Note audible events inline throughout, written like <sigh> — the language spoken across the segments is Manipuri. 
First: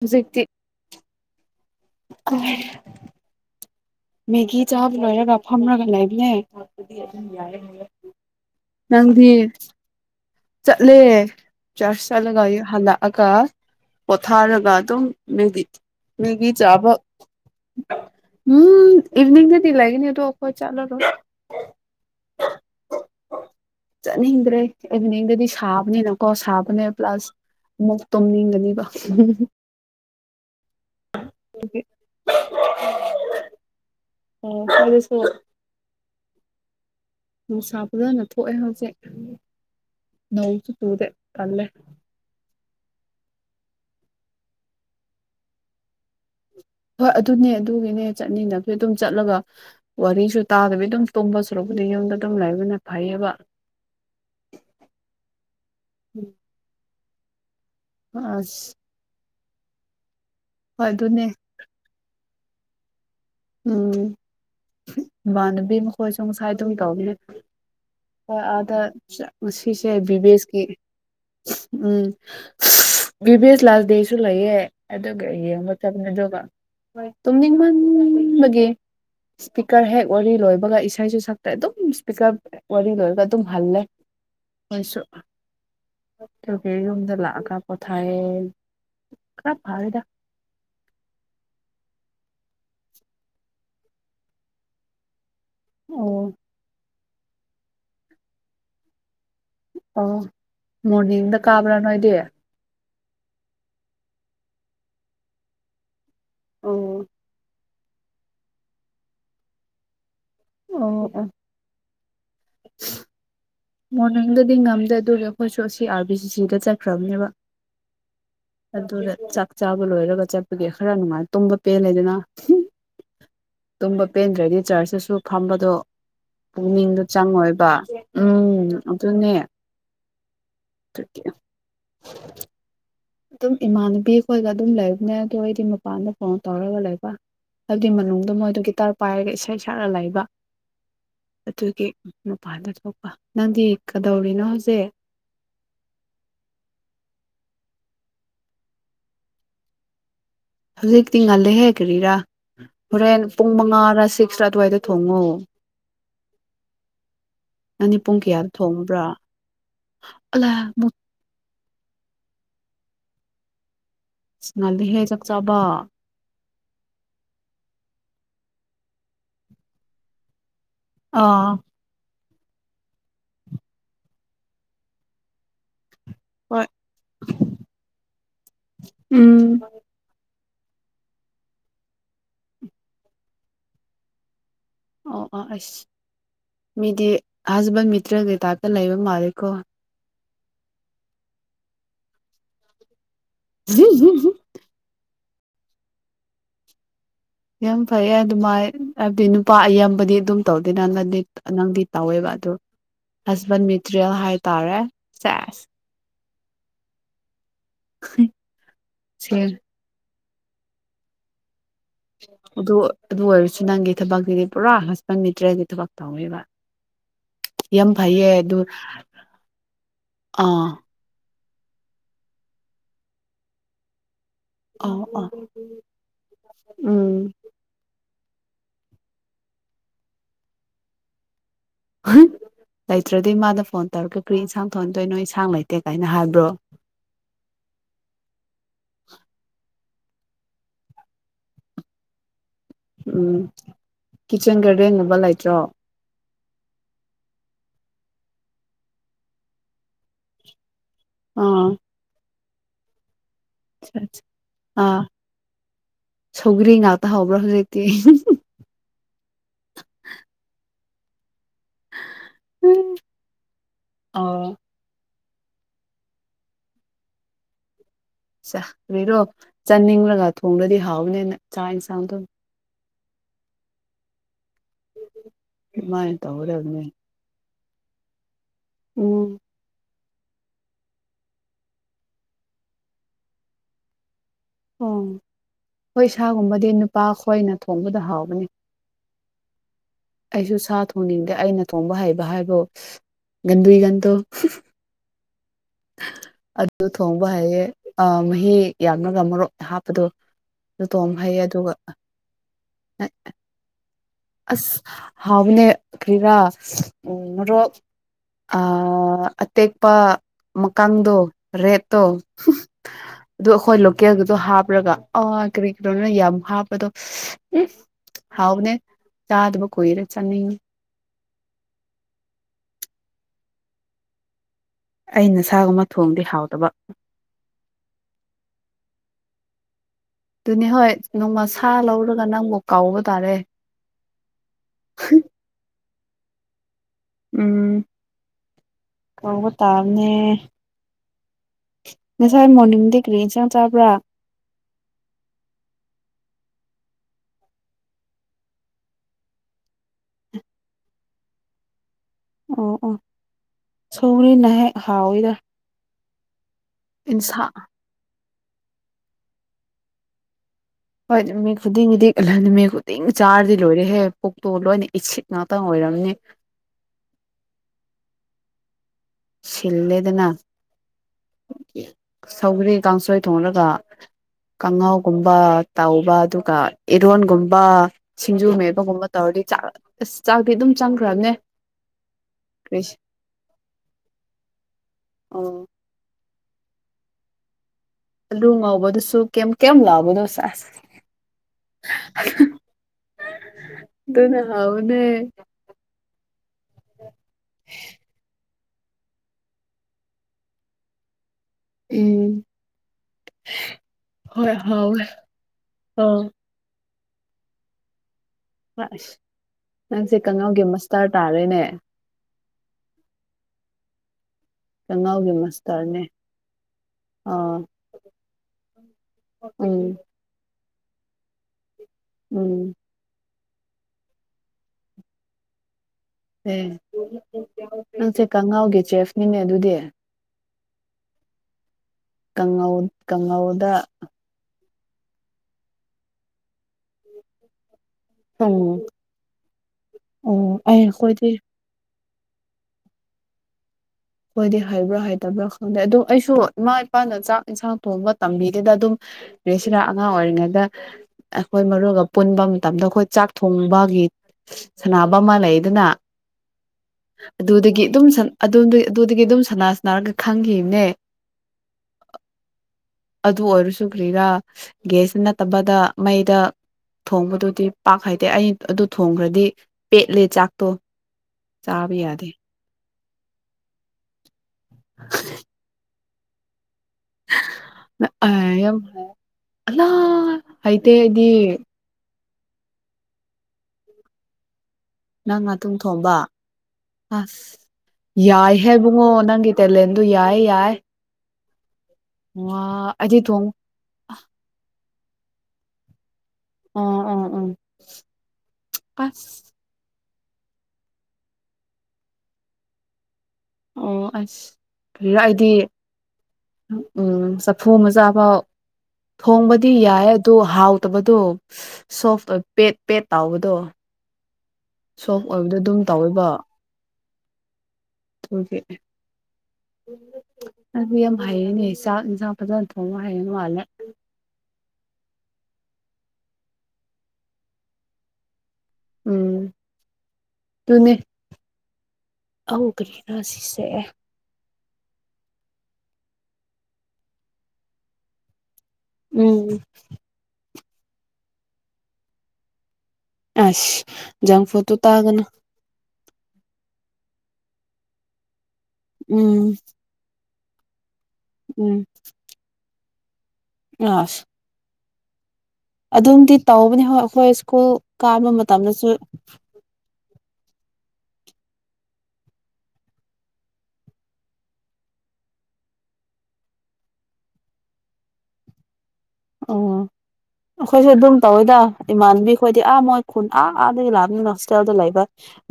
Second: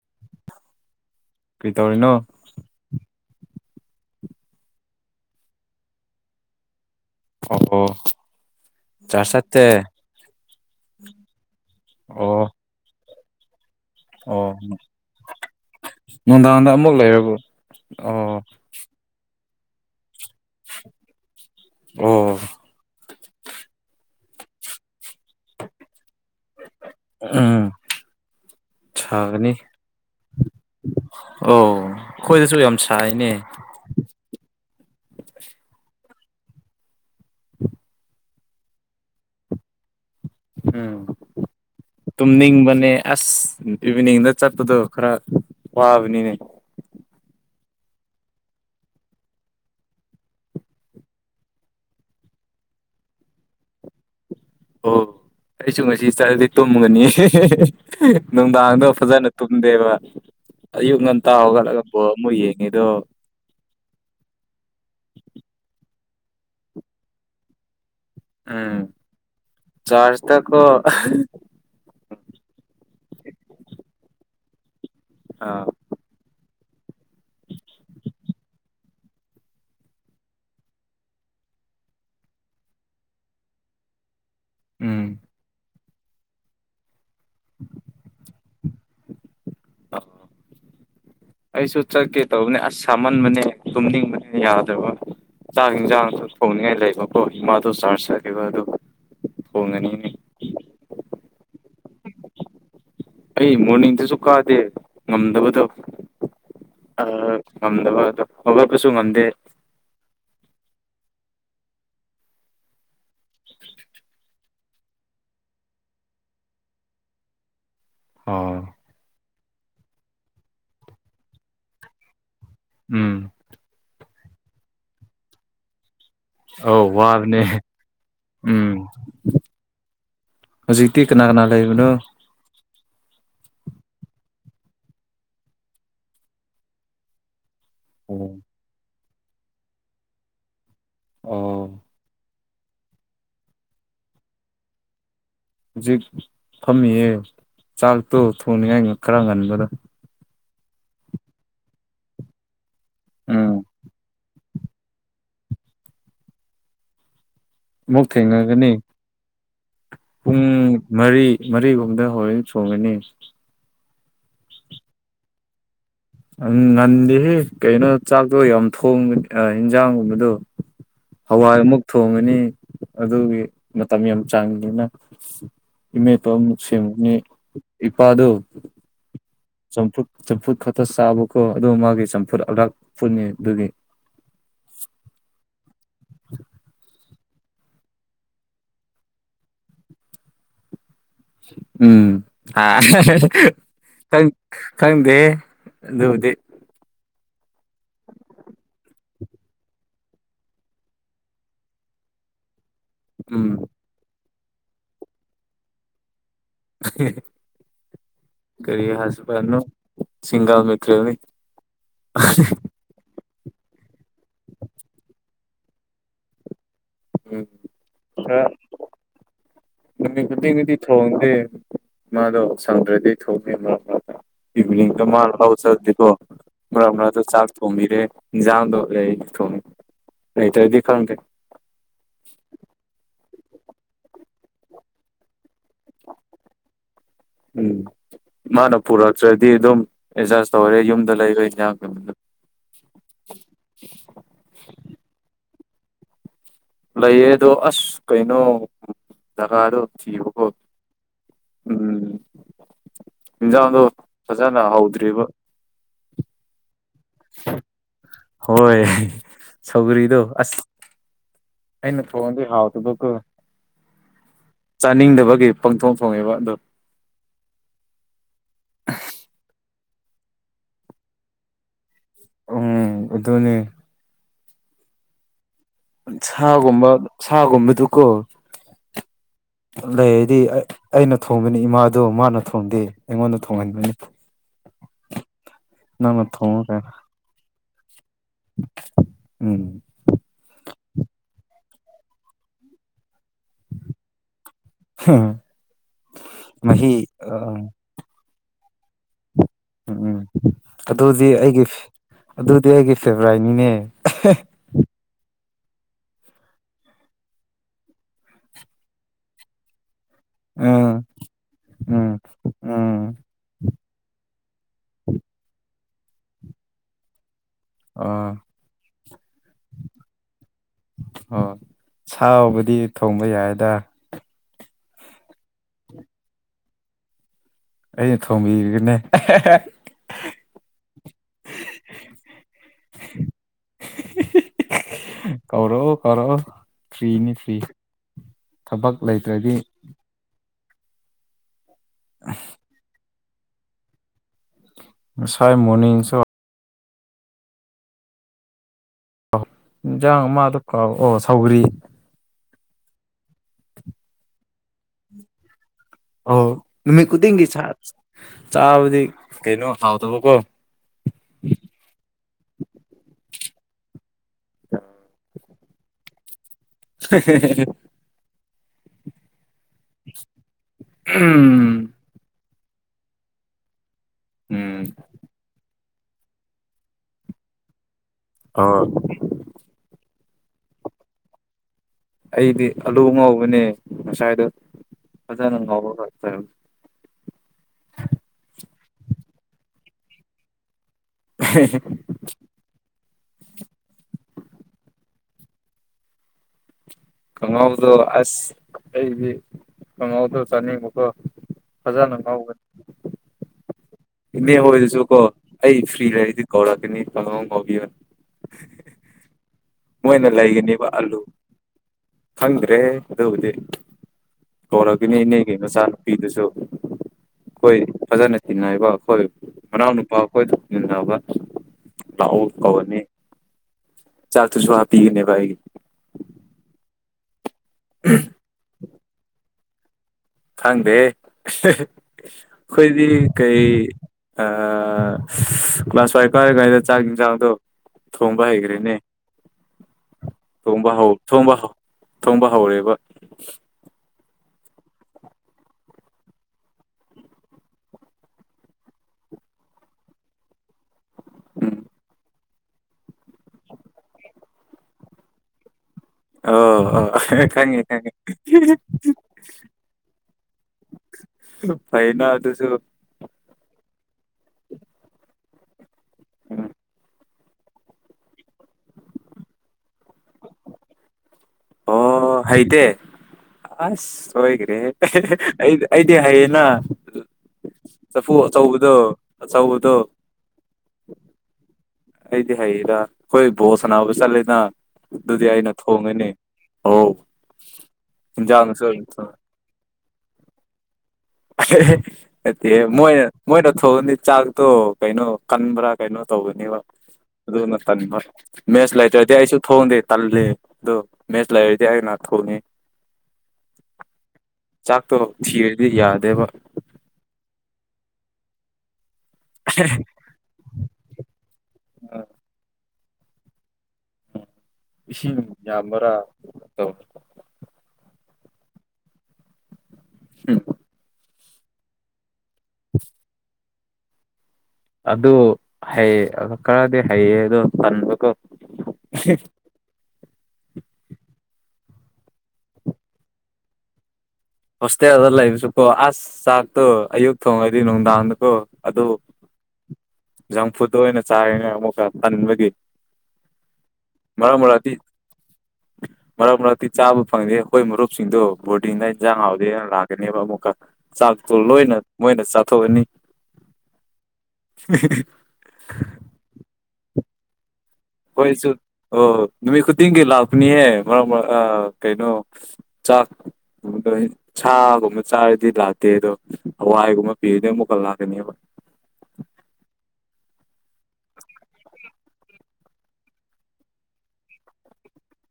ꯍꯨꯖꯤꯛꯇꯤ ꯀ꯭ꯔꯤ ꯇꯧꯔꯤꯅꯣ ꯃꯦꯒꯤ ꯆꯥꯕ ꯂꯣꯏꯔꯒ ꯐꯝꯔꯒ ꯂꯩꯕꯅꯦ ꯑꯣ ꯅꯪꯗꯤ ꯆꯥꯔꯖ ꯆꯠꯇꯦ ꯆꯠꯂꯦ ꯆꯔꯖ ꯆꯠꯂꯒ ꯑꯣ ꯍꯜꯂꯛꯑꯒ ꯑꯣ ꯄꯣꯊꯥꯔꯒ ꯑꯗꯨꯝ ꯃꯦꯗꯤ ꯃꯦꯒꯤ ꯅꯨꯡꯗꯥꯡꯗ ꯆꯥꯕ ꯑꯃꯨꯛ ꯂꯩꯔꯕꯣ ꯑꯣ ꯁꯤ ꯂꯩꯒꯅꯤ ꯑꯗꯣ ꯍꯣꯏ ꯆꯠꯂꯥꯔꯣꯏ ꯑꯣ ꯆꯠꯅꯤꯡꯗ꯭ꯔꯦ ꯅꯤꯡꯗꯗꯤ ꯁꯥꯕꯅꯤꯅꯀꯣ ꯁꯥꯕꯅꯦ ꯄ꯭ꯂꯁ ꯎꯝ ꯑꯃꯨꯛ ꯇꯨꯝꯅꯤꯡꯒꯅꯤꯕ ꯑꯧ ꯑꯗꯨꯒꯤ ꯑꯩꯈꯣꯏꯗꯁꯨ ꯌꯥꯝ ꯁꯥꯏꯅꯦ <unintelligible> ꯅꯨꯡꯁꯥ ꯐꯖꯟꯅ ꯊꯣꯛꯑꯦ ꯍꯧꯖꯤꯛ ꯅꯣꯡꯁꯨ ꯎꯝ ꯆꯨꯗꯦ ꯇꯜꯂꯦ ꯇꯨꯝꯅꯤꯡꯕꯅꯦ ꯑꯁ ꯏꯚꯤꯅꯤꯡꯗ ꯆꯠꯄꯗꯣ ꯈꯔ ꯋꯥꯕꯅꯤꯅꯦ ꯍꯣꯏ ꯑꯗꯨꯅꯦ ꯑꯗꯨꯒꯤꯅꯦ ꯆꯠꯅꯤꯡꯗꯕꯗꯤ ꯑꯗꯨꯝ ꯆꯠꯂꯒ ꯋꯥꯔꯤꯁꯨ ꯇꯥꯗꯕꯤ ꯑꯗꯨꯝ ꯇꯨꯝꯕ ꯁꯔꯨꯛ ꯄꯨꯗꯤ ꯌꯨꯝꯗ ꯑꯗꯨꯝ ꯂꯩꯕꯅ ꯐꯩꯌꯦꯕ ꯑꯣ ꯑꯩꯁꯨ ꯉꯁꯤ ꯆꯠꯂꯗꯤ ꯇꯨꯝꯃꯨꯅꯤ ꯑꯁ ꯅꯨꯡꯗꯥꯡꯗꯣ ꯐꯖꯟꯅ ꯇꯨꯝꯗꯦꯕ ꯍꯣꯏ ꯑꯌꯨꯛ ꯑꯗꯨꯅꯦ ꯉꯟꯇ ꯍꯧꯒꯠꯂꯒ ꯕꯣꯜ ꯑꯃꯨꯛ ꯌꯦꯡꯉꯤꯗꯣ ꯎꯝ ꯏꯃꯥꯟꯅꯕꯤ ꯃꯈꯣꯏꯁꯨ ꯉꯁꯥꯏ ꯑꯗꯨꯝ ꯇꯧꯕꯅꯦ ꯍꯣꯏ ꯑꯗ ꯎꯝ ꯉꯥꯁꯤꯁꯦ ꯆꯥꯔꯖꯇꯀꯣ ꯕꯤꯕꯤꯌꯦꯁꯀꯤ ꯎꯝ <unintelligible> ꯕꯤꯕꯤꯌꯦꯁ ꯂꯥꯜꯗꯦꯁꯨ ꯂꯩꯌꯦ ꯑꯗꯨꯒ ꯑꯥ ꯌꯦꯡꯕ ꯆꯠꯄꯅꯦ ꯑꯗꯨꯒ ꯇꯨꯝꯅꯤꯡꯃꯟ <unintelligible> ꯁ꯭ꯄꯤꯀꯔ ꯍꯦꯛ ꯋꯥꯔꯤ ꯂꯣꯏꯕꯒ ꯏꯁꯩꯁꯨ ꯁꯛꯇꯦ ꯑꯗꯨꯝ ꯁ꯭ꯄꯤꯀꯔ ꯋꯥꯔꯤ ꯂꯣꯏꯔꯒ ꯑꯗꯨꯝ ꯍꯜꯂꯦ ꯋꯥꯏꯁꯨ ꯎꯝ ꯅꯠꯇ꯭ꯔꯒꯦ ꯌꯨꯝꯗ ꯂ ꯈꯒ꯭ꯔ ꯄꯣꯊꯥꯏꯌꯦ ꯈ꯭ꯔ ꯐꯔꯦꯗ ꯑꯩꯁꯨ ꯆꯠꯀꯦ ꯇꯧꯕꯅꯦ ꯑꯁ ꯁꯥꯃꯟꯕꯅꯦ ꯇꯨꯝꯅꯤꯡꯕꯅꯦ ꯌꯥꯗꯕ ꯆꯥꯛ ꯌꯦꯟꯖꯥꯡꯁꯨ ꯑꯣ ꯊꯣꯡꯅꯤꯡꯉꯥꯏ ꯂꯩꯕ ꯍꯣ ꯏꯃꯗꯣ ꯆꯥꯔꯖ ꯁꯥꯏ ꯏꯕꯗꯣ ꯑꯣ ꯃꯣꯔꯅꯤꯡꯗ ꯀꯥꯕ꯭ꯔꯥ ꯅꯣꯏꯗꯤ ꯑꯩ ꯃꯣꯔꯅꯤꯡꯗꯁꯨ ꯀꯥꯗꯦ ꯉꯝꯗꯕꯗꯣ ꯑꯣ ꯑꯥ ꯉꯝꯗꯕ ꯑꯗꯣ ꯍꯧꯒꯠꯄꯁꯨ ꯉꯝꯗꯦ ꯑꯣ ꯑ <inaudible> ꯃꯣꯔꯅꯤꯡꯗꯗꯤ ꯉꯝꯗꯦ ꯑꯗꯨꯒꯤ ꯑꯩꯈꯣꯏꯁꯨ ꯑꯁꯤ ꯑꯥꯔ ꯕꯤ ꯁꯤ ꯁꯤꯗ ꯆꯠꯈ꯭ꯔꯕꯅꯦꯕ ꯑꯣ ꯑꯗꯨꯗ ꯆꯥꯛ ꯆꯥꯕ ꯂꯣꯏꯔꯒ ꯆꯠꯄꯗꯤ ꯈꯔ ꯅꯨꯉꯥꯏ ꯇꯨꯝꯕ ꯄꯦꯜꯂꯦꯗꯅ ꯎꯝ ꯇꯨꯝꯕ ꯄꯦꯟꯗ꯭ꯔꯗꯤ ꯆꯔꯁꯇꯁꯨ ꯈꯝꯕꯗꯣ ꯑꯧ ꯄꯨꯛꯅꯤꯡꯗꯣ ꯋꯥꯕꯅꯦ ꯆꯪꯉꯣꯏꯕ ꯎꯝ ꯑꯗꯨꯅꯦ ꯍꯖꯤꯛꯇꯤ ꯑꯗꯨꯒꯤ ꯀꯅꯥꯅ ꯂꯩꯕꯅꯣ ꯑꯗꯨꯝ ꯏꯃꯥꯟꯅꯕꯤꯈꯣꯏꯒ ꯑꯗꯨꯝ ꯂꯩꯕꯅꯦ ꯑꯗꯣ ꯑꯩꯗꯤ ꯃꯄꯥꯟꯗ ꯐꯣꯟ ꯇꯧꯔꯒ ꯂꯩꯕ ꯑꯥꯗꯨꯏ ꯑꯣ ꯃꯅꯨꯡꯗ ꯃꯣꯏꯗꯣ ꯒꯤꯇꯔ ꯄꯥꯏꯔꯒ ꯏꯁꯩ ꯁꯛꯂ ꯂꯩꯕ ꯑꯣ ꯑꯗꯨꯒꯤ ꯃꯥꯄꯥꯥꯟꯗ ꯊꯣꯛꯄ ꯅꯪꯗꯤ ꯀꯗꯧꯔꯤꯅꯣ ꯍꯧꯖꯤꯛ ꯍꯨꯖꯤꯛ ꯐꯝꯃꯤꯌꯦ ꯆꯥꯛꯇꯣ ꯊꯣꯡꯅꯤꯉꯥꯏ ꯈꯔ ꯉꯟꯕꯗꯣ ꯍꯧꯖꯤꯛꯇꯤ ꯉꯜꯂꯦꯍꯦ ꯀꯔꯤꯔꯥ ꯍꯣꯔꯦꯟ ꯄꯨꯡ ꯎꯝ ꯃꯉꯥꯔ ꯁꯤ ꯁ꯭ꯇꯥꯔꯠꯋꯥꯏꯗ ꯊꯣꯡꯉꯣ ꯅꯪꯗꯤ ꯑꯃꯨꯛ ꯄꯨꯡ ꯀꯌꯥꯗ ꯊꯦꯡꯅꯒꯅꯤ ꯊꯣꯡꯕ꯭ꯔꯥ ꯄꯨꯡ ꯑꯂ ꯑꯃꯨꯛ ꯃꯔꯤ ꯃꯔꯤꯒꯨꯝꯗ ꯍꯣꯔꯦꯟ ꯆꯣꯡꯒꯅꯤ ꯏꯁ ꯉꯟꯂꯤꯍꯦ ꯆꯥꯛ ꯆꯥꯕ ꯑ ꯉꯟꯗꯦꯍꯦ ꯀꯩꯅꯣ ꯆꯥꯛꯇꯣ ꯌꯥꯝ ꯊꯣꯡꯕ ꯑ ꯍꯤꯟꯖꯥꯡꯒꯨꯝꯕꯗꯣ ꯑꯥ ꯍꯋꯥꯏ ꯑꯃꯨꯛ ꯊꯣꯡꯉꯅꯤ ꯑꯗꯨꯒꯤ ꯃꯇꯝ ꯌꯥꯝ ꯆꯥꯡꯅꯤꯅ ꯏꯃꯦꯐꯝ ꯍꯣꯏ ꯁꯦꯝꯕꯅꯤ ꯏꯄꯥꯗꯨ ꯎꯝ ꯆꯝꯐꯨꯠ ꯆꯐꯨꯠ ꯈꯛꯇ ꯆꯥꯕꯀꯣ ꯑꯗꯨ ꯃꯥꯒꯤ ꯆꯝꯐꯨꯠ ꯑꯔꯛ ꯐꯨꯠꯅꯤ ꯑꯗꯨꯒꯤ ꯑꯣ ꯑꯣ ꯑꯁ ꯃꯤꯗꯤ ꯍꯁꯕꯦꯟ ꯃꯤꯇ꯭ꯔꯦꯜ ꯒꯤ ꯇꯥꯏꯞꯇ ꯂꯩꯕ ꯃꯥꯜꯂꯤꯀꯣ ꯎꯝ ꯑꯥ <unintelligible> ꯈꯪ ꯈꯪꯗꯦꯍꯦ ꯑꯗꯨꯕꯨꯗꯤ ꯌꯥꯝ ꯐꯩ ꯑꯗꯨꯃꯥꯏ ꯍꯥꯏꯕꯗꯤ ꯅꯨꯄꯥ ꯑꯌꯥꯝꯕꯗꯤ ꯑꯗꯨꯝ ꯇꯧꯗꯦꯅ ꯅꯗꯤ ꯅꯪꯗꯤ ꯇꯧꯋꯦꯕ ꯑꯗꯨ ꯍꯁꯕꯦꯟ ꯎꯝ ꯃꯦꯇ꯭ꯔꯤꯌꯦꯜ ꯍꯥꯏ ꯇꯥꯔꯦ ꯁꯦꯁ <unintelligible> ꯀꯔꯤ ꯁꯦꯡ ꯍꯁꯕꯦꯟꯅꯣ ꯁꯤꯡꯒꯜ ꯃꯦꯇ꯭ꯔꯦꯜꯅꯤ ꯑꯗꯨ ꯑꯗꯨ ꯑꯣꯏꯔꯁꯨ ꯅꯪꯒꯤ ꯊꯕꯛꯇꯗꯤ ꯄꯨꯔꯥ ꯍꯁꯕꯦꯟ ꯃꯦꯇ꯭ꯔꯦꯜꯒꯤ ꯊꯕꯛ ꯇꯧꯋꯦꯕ ꯎꯝ ꯌꯥꯝ ꯐꯩꯌꯦ ꯈꯔ ꯑꯗꯨ ꯅꯨꯃꯤꯠ ꯑꯥ ꯈꯨꯗꯤꯡꯒꯤꯗꯤ ꯊꯣꯡꯗꯦ ꯃꯥꯗꯣ ꯁꯪꯗ꯭ꯔꯗꯤ ꯊꯣꯡꯉꯦ ꯃꯔꯛ ꯃꯔꯛꯇ ꯑꯧ ꯏꯚꯤꯅꯤꯡꯗ ꯃꯥ ꯑꯧ ꯂꯧ ꯆꯠꯂꯗꯤꯀꯣ ꯃꯔꯛ ꯎꯝ ꯃꯔꯛꯇ ꯆꯥꯛ ꯊꯣꯡꯕꯤꯔꯦ ꯍꯤꯟꯖꯥꯡꯗꯣ ꯂꯩꯔꯗꯤ ꯊꯣꯡꯉꯤ ꯂꯩꯇ꯭ꯔꯗꯤ ꯈꯪꯗꯦ <unintelligible> ꯂꯩꯇ꯭ꯔꯗꯤ ꯏꯃꯥꯗ ꯐꯣꯟ ꯇꯧꯔꯒ ꯀ꯭ꯔꯤ ꯏꯟꯁꯥꯡ ꯊꯣꯟꯗꯣꯏꯅꯣ ꯏꯟꯁꯥꯡ ꯂꯩ ꯎꯝ ꯃꯥꯅ ꯄꯨꯔꯛꯇ꯭ꯔꯗꯤ ꯑꯗꯨꯝ ꯑꯦꯖꯁ ꯇꯧꯔꯦ ꯌꯨꯝꯗ ꯂꯩꯕ ꯏꯟꯖꯥꯡꯗꯣ ꯎꯝ ꯀꯤꯠꯆꯟ ꯒꯥꯔꯗꯦꯟ ꯒꯨꯝꯕ ꯂꯩꯇ꯭ꯔꯣ ꯂꯩꯥꯏꯌꯦꯗꯣ ꯑꯁ ꯀꯩꯅꯣ ꯖꯒꯥꯗꯣ ꯊꯤꯕꯀꯣ ꯑꯥ ꯎꯝ ꯏꯟꯖꯥꯡꯗꯣ ꯐꯖꯅ ꯑꯥ ꯍꯥꯥꯥꯎꯗ꯭ꯔꯤꯕ ꯁꯧꯒ꯭ꯔꯤ ꯉꯥꯛꯇ ꯍꯧꯕ꯭ꯔꯥ ꯍꯧꯖꯤꯛꯇꯤ <unintelligible> ꯍꯣꯏ ꯁꯧꯒ꯭ꯔꯤꯗꯣ ꯑꯁ ꯑꯩꯅ ꯊꯣꯡꯉꯗꯤ ꯍꯥꯎꯗꯕꯀꯣ ꯑꯣ ꯆꯥꯅꯤꯡꯗꯕ ꯒꯤ ꯄꯪꯊꯣꯡ ꯊꯣꯡꯉꯦꯕ ꯑꯗꯨ ꯆ ꯀꯔꯤꯔꯣ ꯆꯥꯅꯤꯡꯂꯒ ꯊꯣꯡꯂꯗꯤ ꯍꯥꯎꯕꯅꯤꯅ ꯆꯥꯛ ꯏꯟꯁꯥꯡ ꯗꯨꯝ ꯑꯗꯨꯅꯤ ꯑꯗꯨꯃꯥꯏꯅ ꯇꯧꯒꯗꯕꯅꯦ ꯁꯥꯒꯨꯝꯕ ꯁꯥꯒꯨꯝꯕꯗꯨ ꯀꯣ ꯎꯝ ꯂꯩꯔꯗꯤ ꯑꯩꯅ ꯊꯣꯡꯕꯅꯤ ꯏꯃꯥꯗꯣ ꯃꯥꯅ ꯊꯣꯡꯗꯦ ꯑꯩꯉꯣꯟꯗ ꯊꯣꯡꯍꯟꯕꯅꯤ ꯎꯡ ꯍꯣꯏ ꯅꯪꯅ ꯁꯥꯒꯨꯝꯕꯗꯤ ꯊꯣꯡꯉꯒ ꯅꯨꯄꯥ ꯈꯣꯏꯅ ꯊꯣꯡꯕꯗ ꯍꯥꯎ ꯎꯝ ꯑꯩꯁꯨ ꯁꯥ ꯊꯣꯡꯅꯤꯡꯗꯦ ꯑꯩꯅ ꯊꯣꯡꯕ ꯍꯩꯕ ꯍꯥꯏꯕꯣ ꯒꯟꯗꯨꯏꯒꯟꯗꯣ ꯎꯡ ꯑꯗꯨ ꯊꯣꯡꯕ ꯍꯩꯌꯦ ꯑ ꯃꯍꯤ ꯌꯥꯝꯔꯒ ꯃꯔꯣꯛ ꯎꯝ ꯍꯥꯞꯄꯗꯣ ꯎꯝ ꯑꯗꯨ ꯊꯣꯡꯕ ꯑꯗꯨꯗꯤ ꯍꯩꯌꯦ ꯑꯩꯒꯤ ꯑꯗꯨꯒ ꯑꯗꯨꯗꯤ ꯑꯩꯒꯤ ꯐꯦꯕ꯭ꯔꯥꯏꯠꯅꯤꯅꯦ ꯑꯁ ꯍ ꯍꯥꯎꯕꯅꯦ ꯀ꯭ꯔꯤꯔꯥ ꯎꯝ ꯃꯣꯔꯣꯛ ꯑꯥ ꯑꯇꯦꯛꯄ ꯎꯝ ꯃꯀꯪꯗꯣ ꯔꯦꯠ ꯇꯣ ꯎꯝ <unintelligible> ꯎꯝ ꯑꯗꯨ ꯑꯩꯈꯣꯏ ꯂꯣꯀꯦꯜꯒꯤꯗꯣ ꯍꯥꯞꯔꯒ ꯑ ꯀꯔꯤ ꯗꯣꯔꯅ ꯌꯥꯝ ꯍꯥꯞꯄꯗꯣ ꯎꯝ ꯑꯣ ꯍꯥꯎꯕꯅꯦ ꯆꯥꯗꯕ ꯀꯨꯏꯔꯦ ꯆꯥꯅꯤꯡꯉꯦ ꯑꯥ ꯁꯥꯎꯕꯨꯗꯤ ꯊꯣꯡꯕ ꯌꯥꯏꯌꯦꯗ ꯑꯩꯅ ꯁꯥꯒꯨꯝꯕ ꯊꯣꯡꯔꯗꯤ ꯍꯥꯎꯇꯕ ꯑꯩꯅ ꯊꯣꯝꯕꯤꯔꯒꯅꯦ <unintelligible> ꯑꯗꯨꯅꯤ ꯍꯣꯏ ꯅꯣꯡꯃ ꯁꯥ ꯂꯧꯔꯒ ꯅꯪꯕꯨ ꯀꯥꯎꯕ ꯇꯥꯔꯦ <unintelligible> ꯀꯧꯔꯣ ꯀꯧꯔꯛꯑꯣ ꯐ꯭ꯔꯤꯅꯤ ꯐ꯭ꯔꯤ ꯎꯝ ꯊꯕꯛ ꯀꯧꯕ ꯂꯩꯇ꯭ꯔꯗꯤ ꯇꯥꯕꯅꯦ ꯉꯁꯥꯏ ꯃꯣꯔꯅꯤꯡꯗꯤ ꯀ꯭ꯔꯤ ꯏꯟꯁꯥꯡ ꯆꯥꯕ꯭ꯔꯥ ꯉꯁꯥꯏ ꯃꯣꯔꯅꯤꯡ ꯁꯨ ꯑ ꯏꯟꯖꯥꯡ ꯑꯃꯗꯨ ꯀꯥꯎꯕ ꯑꯣ ꯁꯧꯒ꯭ꯔꯤ ꯑꯣ ꯑꯣ ꯁꯧꯒ꯭ꯔꯤꯅ ꯍꯦꯛ ꯍꯥꯎꯋꯤꯗ ꯑꯣꯥꯧ ꯅꯨꯃꯤꯠ ꯈꯨꯗꯤꯡꯒꯤ ꯏꯟꯁꯥꯡ ꯁꯥ ꯆꯥꯕꯗꯤ ꯀꯩꯅꯣ ꯍꯥꯎꯇꯕꯀꯣ ꯍꯣꯏ ꯅꯨꯃꯤꯠ ꯈꯨꯗꯤꯡꯒꯤꯗꯤ ꯅꯨꯃꯤꯠ ꯈꯨꯗꯤꯡ ꯆꯥꯔꯗꯤ ꯂꯣꯏꯔꯦꯍꯦ ꯄꯨꯛꯇꯣ ꯂꯣꯏꯅ ꯏꯁꯤꯠ ꯉꯥꯛꯇ ꯑꯣꯏ ꯔꯝꯅꯤ <unintelligible> ꯁꯤꯜꯂꯦꯗꯅ <unintelligible> ꯁꯧꯒ꯭ꯔꯤ ꯀꯥꯡꯁꯣꯏ ꯊꯣꯡꯔꯒ ꯀꯥꯡꯍꯧꯒꯨꯝꯕ ꯇꯧꯕ ꯑꯗꯨꯒ ꯏꯔꯣꯟꯒꯨꯝꯕ ꯁꯤꯡꯖꯨ ꯃꯦꯠꯄꯒꯨꯝꯕ ꯇꯧꯔꯗꯤ ꯆꯥ ꯑꯁ ꯆꯥꯛꯇꯤ ꯑꯗꯨꯝ ꯆꯪꯈ꯭ꯔꯝꯅꯦ ꯑꯩꯗꯤ ꯑꯂꯨ ꯉꯧꯕꯅꯦ ꯉꯁꯥꯏꯗꯣ ꯑꯣ ꯐꯖꯟꯅ ꯉꯧꯔꯒ ꯑꯂꯨ ꯉꯧꯕꯗꯨꯁꯨ ꯀꯦꯝ ꯀꯦꯝ ꯂꯥꯎꯕꯗꯣ ꯁꯦꯁ ꯍꯦ ꯍꯦ <unintelligible> ꯑꯗꯨꯅ ꯍꯥꯎꯕꯅꯦ ꯀꯥꯡꯉꯧꯗꯣ ꯑꯁ ꯑꯩꯗꯤ ꯀꯥꯡꯍꯧꯗꯣ ꯆꯥꯅꯤꯡꯕꯀꯣ ꯐꯖꯅ ꯎꯝ ꯉꯧꯒꯅꯤ ꯍꯣꯏ ꯏꯅꯦ ꯍꯣꯏꯗꯁꯨ ꯍꯥꯎꯋꯦ ꯀꯣ ꯑꯩ ꯐ꯭ꯔꯤ ꯑꯣ ꯂꯩꯔꯗꯤ ꯀꯧꯔꯛꯀꯅꯤ ꯀꯥꯡꯍꯧ ꯉꯥꯎꯕꯤꯌꯣꯅ ꯑꯁ ꯅꯪꯁꯦ ꯀꯥꯡꯉꯧꯒꯤ ꯃꯁꯇꯔ ꯇꯥꯔꯦꯅꯦ ꯈꯪꯗ꯭ꯔꯦꯍꯦ ꯑꯗꯨꯕꯨꯗꯤ ꯀꯧꯔꯡꯛꯒꯅꯤ ꯀꯥꯡꯉꯧꯒꯤ ꯏꯅꯦꯒꯤ ꯃꯁꯇꯔꯅꯦ ꯃꯆꯥꯅꯨꯄꯤꯗꯨꯁꯨ ꯑꯥ ꯈꯣꯏ ꯐꯖꯥꯅ ꯇꯤꯟꯅꯩꯕ ꯑꯈꯣꯢ ꯎꯝ ꯃꯅꯥꯎꯅꯨꯄꯥ ꯈꯣꯏꯗꯣ ꯇꯤꯟꯅꯕ ꯂꯥꯛꯑꯣ ꯎꯝ ꯀꯧꯔꯅꯤ ꯆꯥꯛ ꯇꯨꯁꯨ ꯍꯞꯄꯤꯒꯅꯦꯕꯥ ꯑꯩꯒꯤ ꯑꯦ ꯅꯪꯁꯦ ꯀꯪꯉꯥꯎꯒꯤ ꯆꯦꯐꯅꯤꯅꯦ ꯑꯗꯨꯗꯤ ꯈꯡꯗꯦ ꯑꯍꯦ ꯍꯦ ꯀꯥꯡꯉꯧ ꯑꯩꯈꯣꯏꯗꯤ ꯀꯩ ꯀꯥꯡꯉꯧꯗ ꯑꯥ ꯑꯥ ꯀ꯭ꯂꯥꯁ ꯐꯥꯏꯚ ꯀꯥꯏꯔꯤꯀꯥꯟꯗ ꯆꯥꯛ ꯌꯦꯟꯁꯥꯡꯗꯣ ꯊꯣꯡꯕ ꯑꯣ ꯍꯥꯏꯒ꯭ꯔꯦꯅꯦ ꯑꯩ ꯊꯣꯡꯕ ꯍꯧ ꯑꯩꯈꯣꯏꯗꯤ ꯊꯣꯡꯕ ꯍꯧ ꯊꯣꯡꯕ ꯍꯧꯔꯦꯕ ꯍꯣꯏꯗꯤ ꯍꯩꯕ꯭ꯔꯥ ꯍꯩꯇꯕ꯭ꯔꯥ ꯈꯪꯗꯦ ꯑꯗꯨ ꯑꯩꯁꯨ ꯏꯃꯥ ꯏꯄꯥꯅ ꯆꯥꯛ ꯏꯟꯁꯥꯡ ꯊꯣꯡꯕ ꯇꯝꯕꯤꯗꯦꯗ ꯑꯗꯨꯝ ꯍꯥꯏꯁꯤꯔ ꯑꯉꯥꯡ ꯑꯣꯏꯔꯤꯉꯩꯗ ꯑꯩꯈꯣꯏ ꯎꯝ ꯃꯔꯨꯒ ꯄꯨꯟꯕ ꯃꯇꯝꯗ ꯑꯩꯈꯣꯏ ꯆꯥꯛ ꯊꯣꯡꯕꯒꯤ ꯁꯅꯕ ꯑꯃ ꯂꯩꯗꯅ ꯑꯣ ꯑꯣ ꯈꯪꯉꯦ ꯑꯗꯨꯗꯒꯤ ꯑꯗꯨꯝ ꯈꯪꯉꯦ ꯑꯗꯨꯗꯤ ꯑꯗꯨꯗꯒꯤ ꯑꯗꯨꯝ ꯁꯅꯥ ꯁꯅꯥꯔꯒ ꯈꯪꯈꯤ ꯅꯦ ꯐꯩꯅ ꯑꯗꯨꯁꯨ ꯑꯗꯨ ꯑꯣꯏꯔꯁꯨ ꯀ꯭ꯔꯤꯔꯥ ꯒꯦꯁ ꯅꯠ ꯇꯞꯄꯗꯥ ꯃꯩꯗ ꯎꯝ ꯊꯣꯡꯕꯗꯨꯗꯤ ꯄꯥꯛ ꯍꯩꯇꯦ ꯑꯩ ꯑꯗꯨ ꯊꯣꯡꯒ꯭ꯔꯗꯤ ꯄꯦꯠꯂꯦ ꯆꯥꯛꯇꯣ ꯆꯥꯕ ꯌꯥꯗꯦ ꯑꯣ ꯍꯩꯇꯦ ꯑꯁ ꯁꯣꯏꯒꯔ꯭ꯦꯍꯦ ꯑꯩ ꯑꯩꯗꯤ ꯍꯩꯌꯦꯅꯥ ꯆꯐꯨ ꯌꯥꯝ ꯑꯆꯧꯕꯗꯣ ꯑꯂꯥ ꯑꯆꯧꯕꯗꯣ ꯍꯩꯇꯦ ꯑꯩꯗꯤ ꯑꯩꯗꯤ ꯍꯩꯗ ꯑꯈꯣꯏ ꯕꯣꯜ ꯁꯥꯅꯕ ꯆꯠꯂꯤꯅꯥ ꯅꯪ ꯑꯇꯨꯝ ꯊꯣꯡꯕ ꯑꯧ ꯑꯁ ꯌꯥꯏꯍꯦ ꯏꯟꯖꯥꯡꯁꯨ ꯏꯕꯨꯡꯉꯣ ꯅꯪꯒꯤ ꯇꯂꯦꯟꯗꯨ ꯌꯥꯏ ꯌꯥꯏ ꯍꯦ ꯍꯦ ꯋꯥ ꯅꯠꯇꯦꯍꯦ ꯑꯩꯗꯤ ꯃꯣꯏꯅ ꯊꯣꯡ ꯃꯣꯏꯅ ꯊꯣꯡꯑꯗꯤ ꯆꯥꯛꯇꯣ ꯀꯩꯅꯣ ꯀꯟꯕ꯭ꯔꯥ ꯀꯩꯅꯣ ꯇꯧꯒꯅꯦꯕ ꯑꯣ ꯑꯣ ꯑꯣ ꯑꯗꯨꯅ ꯇꯟꯕꯥ ꯃꯦꯁ ꯑꯁ ꯂꯩꯥꯏꯇ꯭ꯔꯗꯤ ꯑꯩꯁꯨ ꯊꯣꯡꯗꯦ ꯇꯜꯂꯦ ꯑꯗꯣ ꯃꯦꯆ ꯂꯩꯔꯗꯤ ꯑꯩꯅ ꯊꯣꯡꯅꯤ ꯑꯣ ꯑꯁ ꯀꯥꯔꯤꯔꯥ ꯑꯩꯗꯤ ꯊꯤꯔꯗꯤ ꯌꯥꯗꯦꯕ ꯎꯝ ꯆꯐꯨ ꯃꯆꯥꯥꯐꯥꯎ ꯊꯣꯡꯕꯗꯤ ꯌꯥꯏ ꯑꯗꯨ ꯍꯥꯎꯇꯕꯗꯣ ꯁꯣꯐ ꯑꯣꯏ ꯄꯦꯠ ꯄꯦꯠ ꯇꯥꯎꯕꯗꯣ ꯁꯣꯐ ꯏꯁꯤꯡ ꯑꯣꯏꯕꯗꯣ ꯑꯗꯨꯝ ꯌꯥꯝꯕꯔꯥ ꯇꯧꯋꯦꯕ ꯇꯧ ꯑꯗꯨꯒꯤ ꯎꯝ ꯑꯩꯗꯤ ꯌꯥꯝ ꯍꯩꯌꯦꯅꯦ ꯆꯥꯛ ꯏꯟꯖꯥꯡ ꯐꯖꯅꯥ ꯊꯣꯡꯕ ꯍꯩꯕꯥ ꯃꯥꯜꯂꯦ ꯑꯗꯨ ꯍꯩ ꯈꯔꯗꯤ ꯍꯩꯌꯦ ꯑꯗꯣ ꯇꯟꯕꯀꯣ ꯎꯝ ꯇꯨꯅꯦ ꯑꯧ ꯀꯔꯤꯔ ꯁꯤꯁꯦ ꯍꯣꯁꯇꯦꯜꯗ ꯂꯩꯕꯁꯨ ꯀꯣ ꯑꯁ ꯆꯥꯛꯇꯣ ꯑꯌꯨꯛ ꯊꯣꯡꯉꯗꯤ ꯅꯨꯡꯗꯥꯡꯗ ꯀꯣ ꯎꯝ ꯖꯪ ꯐꯨꯠ ꯑꯣꯏꯅ ꯆꯥꯔꯦꯅ ꯑꯃꯨꯛꯀ ꯇꯟꯕꯒꯤ ꯑꯁ ꯖꯪ ꯃꯔꯛ ꯐꯨꯠ ꯇꯨ ꯃꯔꯛꯇꯤ ꯇꯥꯒꯅꯨ ꯃꯔꯛ ꯃꯔꯛꯇꯤ ꯆꯥꯕ ꯐꯪꯗꯦ ꯑꯩꯈꯣꯏ ꯃꯔꯨꯞꯁꯤꯡꯗꯣ ꯕꯣꯔꯗꯤꯡꯗ ꯏꯟꯖꯥꯡ ꯎꯝ ꯍꯥꯎꯗꯦꯅ ꯂꯥꯛꯀ ꯅꯦꯕ ꯑꯃꯨꯛꯀ ꯆꯥꯛꯇꯣ ꯎꯝ ꯂꯣꯏꯅ ꯃꯣꯏꯅ ꯆꯥꯊꯣꯛꯑꯅꯤ ꯑꯁ ꯑꯍꯤꯍꯤ ꯑꯗꯨꯝꯗꯤ ꯇꯧꯕꯅꯤ ꯍꯣꯢ ꯑꯩꯈꯣꯏ ꯁ꯭ꯀꯨꯜ ꯀꯥꯕ ꯍꯣꯏꯁꯨ ꯃꯇꯝꯗꯁꯨ ꯑꯣ ꯅꯨꯃꯤꯠ ꯈꯨꯗꯤꯡ ꯈꯨꯗꯤꯡꯒꯤ ꯂꯥꯛꯄꯅꯤꯍꯦ ꯃꯔꯛ ꯑꯥ ꯀꯩꯅꯣ ꯆꯥꯛ ꯑꯥ ꯁꯥ ꯒꯨꯝꯕ ꯆꯥꯔꯗꯤ ꯂꯥꯛꯇꯦ ꯑꯗꯣ ꯍꯋꯥꯏꯒꯨꯝꯕ ꯄꯤꯔꯗꯤ ꯑꯃꯨꯛꯀ ꯂꯥꯛꯀꯅꯤꯕ ꯑꯣ ꯑꯈꯣꯏꯁꯨ ꯑꯗꯨꯝ ꯇꯧꯋꯦꯗ ꯏꯃꯥꯟꯅꯕꯤ ꯈꯣꯏꯗꯤ ꯑꯥ ꯃꯣꯏ ꯈꯨꯟ ꯑꯥ ꯑꯥꯗꯒꯤ ꯂꯥꯛꯄꯅꯤꯅ ꯍꯣꯁꯇꯦꯜꯗ ꯂꯩꯕ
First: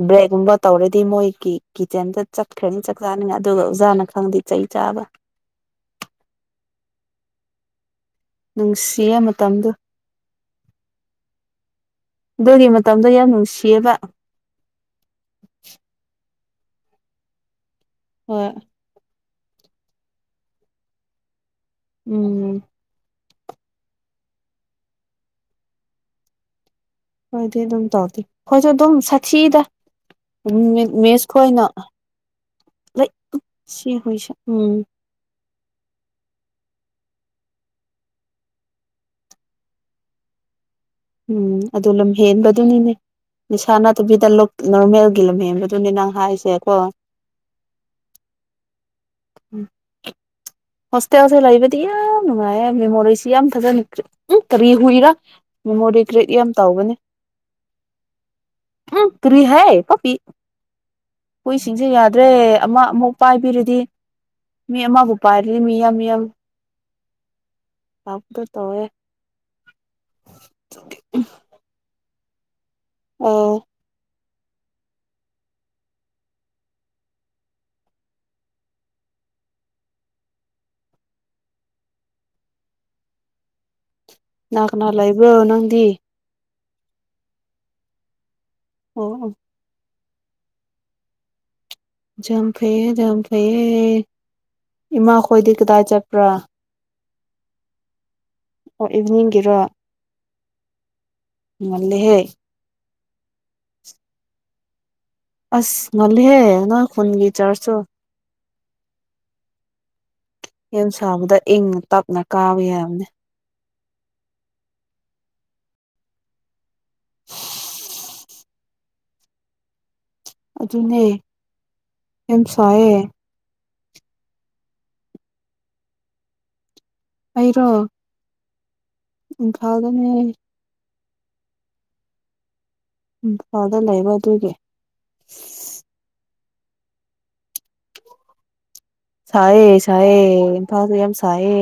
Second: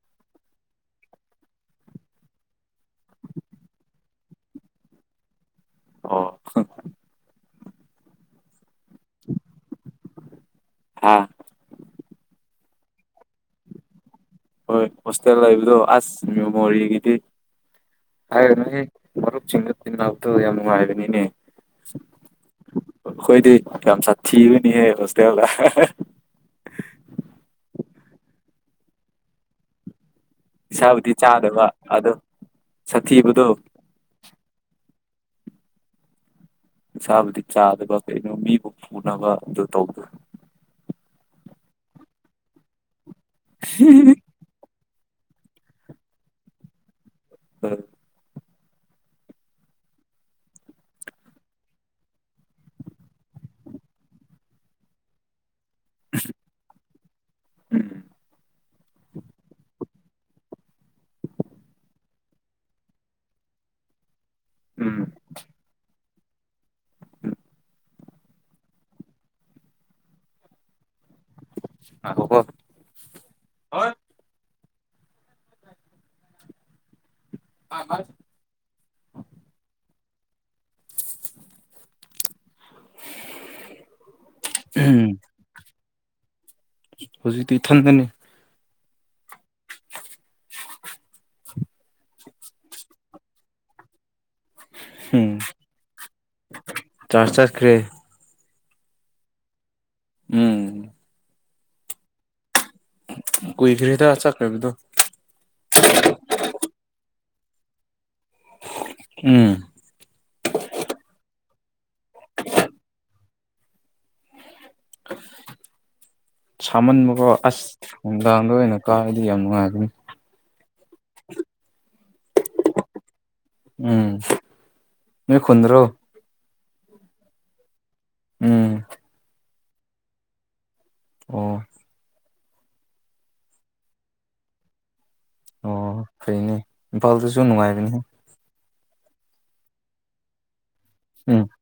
ꯕ꯭ꯔꯦꯗꯒꯨꯝꯕ ꯇꯧꯔꯗꯤ ꯃꯣꯏꯒꯤ ꯀꯤꯠꯆꯦꯟꯗ ꯆꯠꯈ꯭ꯔꯅꯤ ꯆꯥꯛ ꯆꯥꯅꯤ ꯑꯗꯨꯒ ꯑꯣꯖꯥꯅ ꯈꯪꯉꯗꯤ ꯆꯩ ꯆꯥꯕ <inaudible> ꯑꯣ ꯅꯨꯡꯁꯤꯌꯦ ꯃꯇꯝꯗꯨ ꯑꯝ ꯑꯗꯨꯒꯤ ꯃꯇꯝꯗꯣ ꯌꯥꯝ ꯅꯨꯡꯁꯤꯌꯦꯕ ꯍꯣꯏ ꯍꯣꯁꯇꯦꯜ ꯂꯩꯕꯗꯣ ꯑꯁ ꯃꯦꯃꯣꯔꯤꯒꯤꯗꯤ ꯍꯣꯏ ꯍꯥꯏꯔꯅꯨ ꯍꯦ ꯃꯔꯨꯞ ꯁꯤꯡꯒ ꯇꯤꯟꯅꯕꯗꯣ ꯌꯥꯝ ꯅꯨꯡꯉꯥꯏꯕꯅꯤ ꯅꯦ ꯎꯝ ꯑꯈꯣꯏꯗꯤ ꯌꯥꯝ ꯁꯥꯊꯤꯕꯅꯤꯍꯦ ꯍꯣꯁꯇꯦꯜꯗ ꯍꯣꯏꯗꯤ ꯑꯗꯨꯝ ꯇꯧꯗꯦ ꯑꯈꯣꯏꯁꯨ ꯑꯗꯨꯝ ꯁꯥꯊꯤꯗ ꯏꯁꯥꯕꯨꯗꯤ ꯃꯦꯁ ꯈꯣꯏꯅ ꯆꯥꯗꯕ ꯑꯗꯣ ꯂꯩ ꯁꯥꯊꯤꯕꯗꯣ ꯁꯤ ꯍꯣꯏꯁꯦ ꯎꯝ ꯅꯤꯁꯥꯕꯨꯗꯤ ꯆꯥꯗꯕ ꯀꯩꯅꯣ ꯃꯤꯕꯨ ꯐꯨꯅꯕ ꯑꯗꯨ ꯇꯧꯕ ꯎꯝ ꯑꯗꯨ ꯂꯝ ꯍꯦꯟꯕꯗꯨꯅꯤꯅꯦ ꯅꯤꯁꯥ ꯅꯥꯠꯇꯕꯤꯗ ꯅꯣꯔꯃꯦꯜꯒꯤ ꯂꯝꯍꯦꯟꯕꯗꯨꯅꯦ ꯅꯪ ꯍꯥꯏꯁꯦꯀꯣ ꯎꯝ ꯎꯝ ꯍꯣꯁꯇꯦꯜ ꯁꯨ ꯂꯩꯕꯗꯤ ꯌꯥꯝ ꯅꯨꯡꯉꯥꯏ ꯌꯦ ꯃꯦꯃꯣꯔꯤꯁꯤ ꯌꯥꯝ ꯐꯖꯅ ꯎ ꯀꯔꯤ ꯍꯨꯏꯔꯥ ꯃꯦꯃꯣꯔꯤ ꯀ꯭ꯔꯤꯠ ꯌꯥꯝ ꯇꯧꯒꯅꯤ ꯎꯝ ꯀ꯭ꯔꯤꯍꯦ ꯄꯞꯄꯤ ꯍꯨꯏꯁꯤꯡꯁꯦ ꯌꯥꯗ꯭ꯔꯦ ꯑꯃ ꯑꯃꯨꯛ ꯄꯥꯏꯕꯤꯔꯗꯤ ꯃꯤ ꯎꯝ ꯑꯃꯕꯨ ꯄꯥꯏꯔꯗꯤ ꯃꯤ ꯌꯥꯝ ꯌꯥꯝ ꯎꯝ <unintelligible> ꯇꯧꯋꯦ ꯉꯥꯏꯈꯣꯀꯣ ꯑꯣ ꯍꯣꯏ <unintelligible> <unintelligible> ꯀꯅꯥ ꯀꯅꯥ ꯎꯝ ꯂꯩꯕꯔꯣ ꯅꯪꯗꯤ ꯍꯧꯖꯤꯛꯇꯤ ꯏꯊꯟꯗꯅꯤ ꯑꯣꯑꯣ ꯖꯥꯝ ꯐꯩꯌꯦ ꯌꯥꯝ ꯐꯩꯌꯦ ꯏꯃꯥ ꯈꯣꯏꯗꯤ ꯀꯗꯥꯏ ꯆꯠꯄ꯭ꯔꯥ ꯆꯔꯁ ꯆꯠꯈ꯭ꯔꯦ ꯑꯣ ꯏꯚꯤꯅꯤꯡꯒꯤꯔꯣ ꯎꯝ ꯉꯜꯂꯦꯍꯦ ꯀꯨꯏꯗꯔꯤꯗ ꯆꯠꯈ꯭ꯔꯕꯗꯣ ꯑꯁ ꯉꯂꯤꯍꯦ ꯅꯣꯏ ꯈꯨꯨꯟꯒꯤ ꯆꯔꯁꯇꯨ ꯎꯝ ꯌꯥꯝ ꯁꯥꯕꯨꯗꯤ ꯏꯪꯅ ꯇꯞꯅ ꯀꯥꯕ ꯌꯥꯕꯅꯤ ꯁꯥꯃꯟꯕꯀꯣ ꯑꯁ ꯅꯨꯡꯗꯥꯡꯗ ꯑꯣꯏꯅ ꯀꯥꯔꯗꯤ ꯌꯥꯝ ꯅꯨꯡꯉꯥꯏꯒꯅꯤ ꯑꯗꯨꯅꯦ ꯌꯥꯝ ꯁꯥꯌꯦ ꯎꯝ ꯅꯣꯏ ꯈꯨꯟꯗ꯭ꯔꯣ ꯑꯩꯔꯣ ꯎꯝ ꯏꯝꯐꯥꯜꯗꯅꯦ ꯑꯣ ꯏꯝꯐꯥꯜꯗ ꯂꯩꯕ ꯑꯗꯨꯒꯤ ꯑꯣ ꯐꯩꯅꯦ ꯏꯝꯐꯥꯜꯗꯁꯨ ꯅꯨꯡꯉꯥꯏꯕꯅꯤꯍꯦ ꯁꯥꯌꯦ ꯁꯥꯌꯦ ꯏꯝꯐꯥꯜꯁꯨ ꯌꯥꯝ ꯎꯝ ꯁꯥꯌꯦ